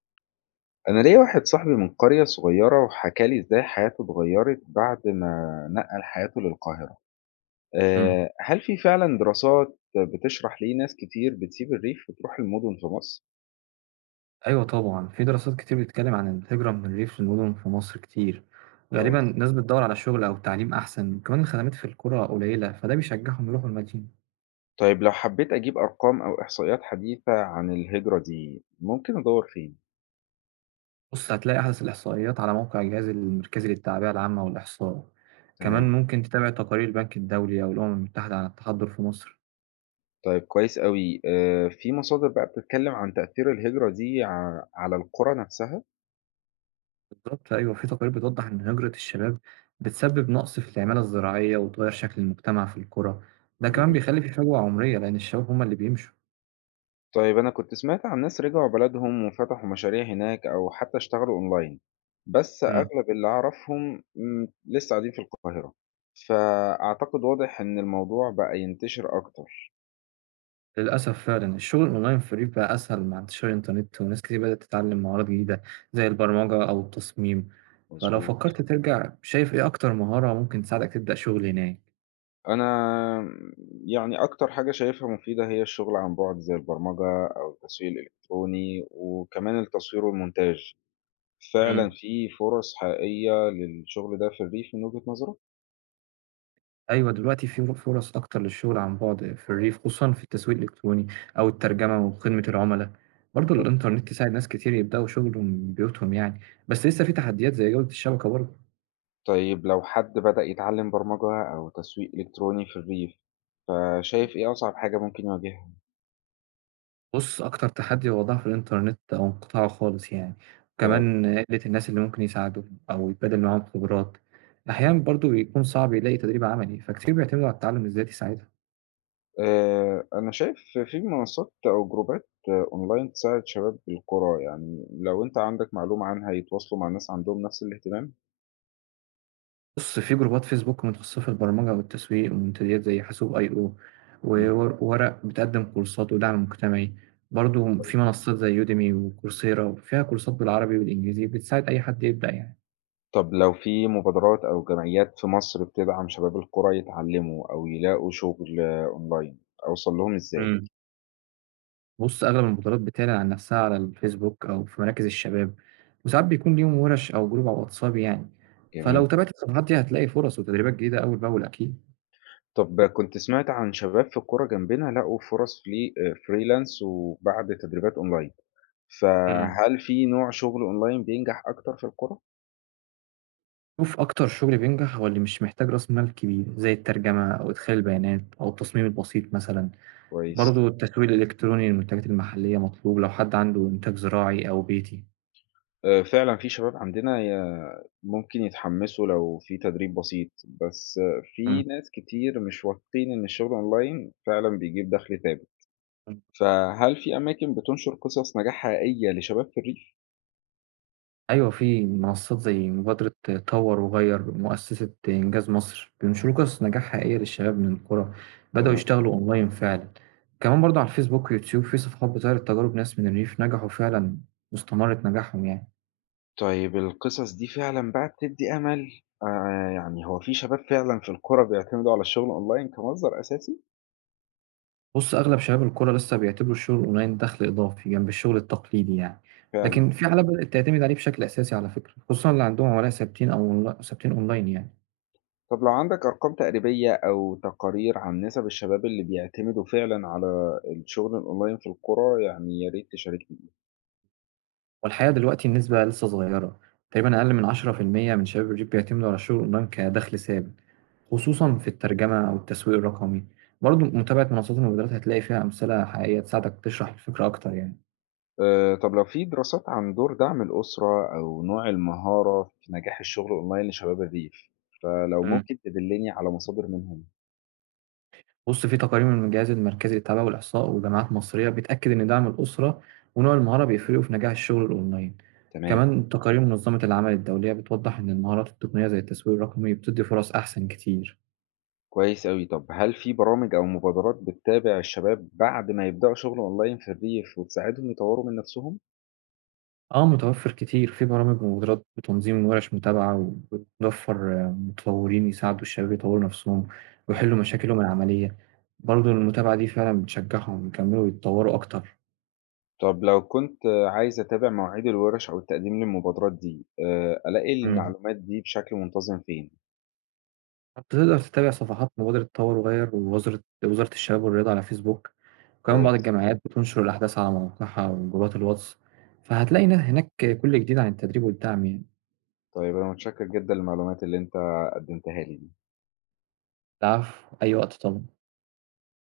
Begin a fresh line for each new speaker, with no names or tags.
أنا ليا واحد صاحبي من قرية صغيرة وحكى لي إزاي حياته اتغيرت بعد ما نقل حياته للقاهرة.
إمم.
هل في فعلا دراسات بتشرح ليه ناس كتير بتسيب الريف وتروح المدن في مصر؟
أيوه طبعًا، في دراسات كتير بتتكلم عن الهجرة من الريف للمدن في مصر كتير، غالبًا
كويس.
ناس بتدوّر على شغل أو تعليم أحسن، كمان الخدمات في القرى قليلة، فده بيشجعهم يروحوا المدينة.
طيب لو حبيت أجيب أرقام أو إحصائيات حديثة عن الهجرة دي ممكن أدور فين؟
بُص، هتلاقي أحدث الإحصائيات على موقع الجهاز المركزي للتعبئة العامة والإحصاء،
تمام.
كمان ممكن تتابع تقارير البنك الدولي أو الأمم المتحدة عن التحضّر في مصر.
طيب كويس قوي. في مصادر بقى بتتكلم عن تأثير الهجرة دي على القرى نفسها؟
بالضبط أيوه، في تقارير بتوضّح إن هجرة الشباب بتسبب نقص في العمالة الزراعية وتغيّر شكل المجتمع في القرى، ده كمان
جميل.
بيخلّي في فجوة عمرية لإن الشباب هم اللي بيمشوا.
طيب أنا كنت سمعت عن ناس رجعوا بلدهم وفتحوا مشاريع هناك أو حتى اشتغلوا أونلاين، بس
إمم.
أغلب اللي أعرفهم لسه قاعدين في القاهرة، فأعتقد واضح إن الموضوع بقى ينتشر أكتر.
للأسف فعلًا الشغل الأونلاين في الريف بقى أسهل مع انتشار الإنترنت، وناس كتير بدأت تتعلم مهارات جديدة زي البرمجة أو التصميم، فلو
مظبوط.
فكرت ترجع شايف إيه أكتر مهارة ممكن تساعدك تبدأ شغل هناك؟
أنا يعني أكتر حاجة شايفها مفيدة هي الشغل عن بعد زي البرمجة أو التسويق الإلكتروني وكمان التصوير والمونتاج. فعلا
امم.
في فرص حقيقية للشغل ده في الريف من وجهة نظرك؟
أيوه دلوقتي في فرص أكتر للشغل عن بُعد في الريف خصوصًا في التسويق الإلكتروني أو الترجمة وخدمة العملا، برضه الإنترنت ساعد ناس كتير يبدأوا شغل من بيوتهم يعني، بس لسه في تحديات زي جودة الشبكة برضه.
طيب لو حد بدأ يتعلم برمجة أو تسويق إلكتروني في الريف، فشايف إيه أصعب حاجة ممكن يواجهها؟
بُص، أكتر تحدي هو ضعف الإنترنت أو انقطاعه خالص يعني،
ف-
وكمان قِلّة الناس اللي ممكن يساعدوهم أو يتبادل معاهم خبرات، أحيانًا برضه بيكون صعب يلاقي تدريب عملي، فكتير بيعتمدوا على التعلم الذاتي ساعتها.
أنا شايف في منصات أو جروبات أونلاين تساعد شباب القرى، يعني لو أنت عندك معلومة عنها يتواصلوا مع ناس عندهم نفس الاهتمام.
بُص، في جروبات فيسبوك متخصصة في البرمجة والتسويق ومنتديات زي حاسوب .io و
مم.
و وورق بتقدم كورسات ودعم مجتمعي، برضه
طيب.
في منصات زي Udemy وCoursera فيها كورسات بالعربي والإنجليزي بتساعد أي حد يبدأ يعني.
طب لو في مبادرات أو جمعيات في مصر بتدعم شباب القرى يتعلموا أو يلاقوا شغل أونلاين، أوصل لهم إزاي؟
إمم. بُص، أغلب البطولات بتعلن عن نفسها على الفيسبوك أو في مراكز الشباب، وساعات بيكون ليهم ورش أو جروب على الواتساب يعني،
جميل.
فلو تابعت الصفحات دي هتلاقي فرص وتدريبات جديدة أول بأول أكيد.
طب كنت سمعت عن شباب في الكورة جنبنا لقوا فرص فريلانس وبعد تدريبات اونلاين،
إمم.
فهل في نوع شغل اونلاين بينجح اكتر في الكورة؟
شوف أكتر شغل بينجح هو اللي مش محتاج رأس مال كبير، زي الترجمة أو إدخال البيانات أو التصميم البسيط مثلًا،
كويس.
برضه التسويق الإلكتروني للمنتجات المحلية مطلوب لو حد عنده إنتاج زراعي أو بيتي.
فعلا في شباب عندنا ممكن يتحمسوا لو في تدريب بسيط، بس في
إمم.
ناس كتير مش واثقين ان الشغل اونلاين فعلا بيجيب دخل ثابت، فهل في اماكن بتنشر قصص نجاح حقيقية لشباب في الريف؟
أيوة في منصات زي مبادرة طور وغير مؤسسة إنجاز مصر بينشروا قصص نجاح حقيقية للشباب من القرى بدأوا
تمام.
يشتغلوا أونلاين فعلا. كمان برضه على الفيسبوك ويوتيوب في صفحات بتعرض تجارب ناس من الريف نجحوا فعلا واستمرت نجاحهم يعني.
طيب القصص دي فعلًا بقى بتدّي أمل. يعني هو في شباب فعلًا في القرى بيعتمدوا على الشغل أونلاين كمصدر أساسي؟
بص أغلب شباب القرى لسه بيعتبروا الشغل أونلاين دخل إضافي جنب الشغل التقليدي يعني،
فعلًا.
لكن في حالات بدأت تعتمد عليه بشكل أساسي على فكرة، خصوصا اللي عندهم عملاء ثابتين أو ثابتين أونلاين يعني.
طب لو عندك أرقام تقريبية أو تقارير عن نسب الشباب اللي بيعتمدوا فعلًا على الشغل الأونلاين في القرى، يعني يا ريت تشاركني.
والحقيقة دلوقتي النسبة لسه صغيرة، تقريبا أقل من 10% من شباب الريف بيعتمدوا على الشغل أونلاين كدخل ثابت، خصوصا في الترجمة أو التسويق الرقمي. برضه متابعة منصات المبادرات هتلاقي فيها أمثلة حقيقية تساعدك تشرح الفكرة أكتر يعني.
طب لو في دراسات عن دور دعم الأسرة أو نوع المهارة في نجاح الشغل أونلاين لشباب الريف، فلو
امم
ممكن تدلّني على مصادر منهم.
بص في تقارير من الجهاز المركزي للتعبئة والإحصاء وجامعات مصرية بتأكد إن دعم الأسرة ونوع المهارة بيفرقوا في نجاح الشغل الأونلاين.
تمام.
كمان تقارير منظمة العمل الدولية بتوضح إن المهارات التقنية زي التسويق الرقمي بتدي فرص أحسن كتير.
كويس أوي. طب هل في برامج أو مبادرات بتتابع الشباب بعد ما يبدأوا شغل أونلاين في الريف وتساعدهم يطوروا من نفسهم؟
آه، متوفّر كتير، في برامج ومبادرات بتنظيم وورش متابعة، وبتوفّر متطوّرين يساعدوا الشباب يطوّروا نفسهم
مم.
ويحلّوا مشاكلهم العملية، برضه المتابعة دي فعلًا بتشجّعهم يكمّلوا يتطوّروا أكتر.
طب لو كنت عايز أتابع مواعيد الورش أو التقديم للمبادرات دي، ألاقي
إمم،
المعلومات دي بشكل منتظم فين؟
أنت تقدر تتابع صفحات مبادرة تطوّر وغيّر ووزارة وزارة الشباب والرياضة على فيسبوك، وكمان بعض
كويس.
الجمعيات بتنشر الأحداث على مواقعها وجروبات الواتس، فهتلاقي هناك كل جديد عن التدريب والدعم يعني.
طيب أنا متشكر جدا للمعلومات اللي أنت قدمتها لي.
العفو، أي وقت طبعًا.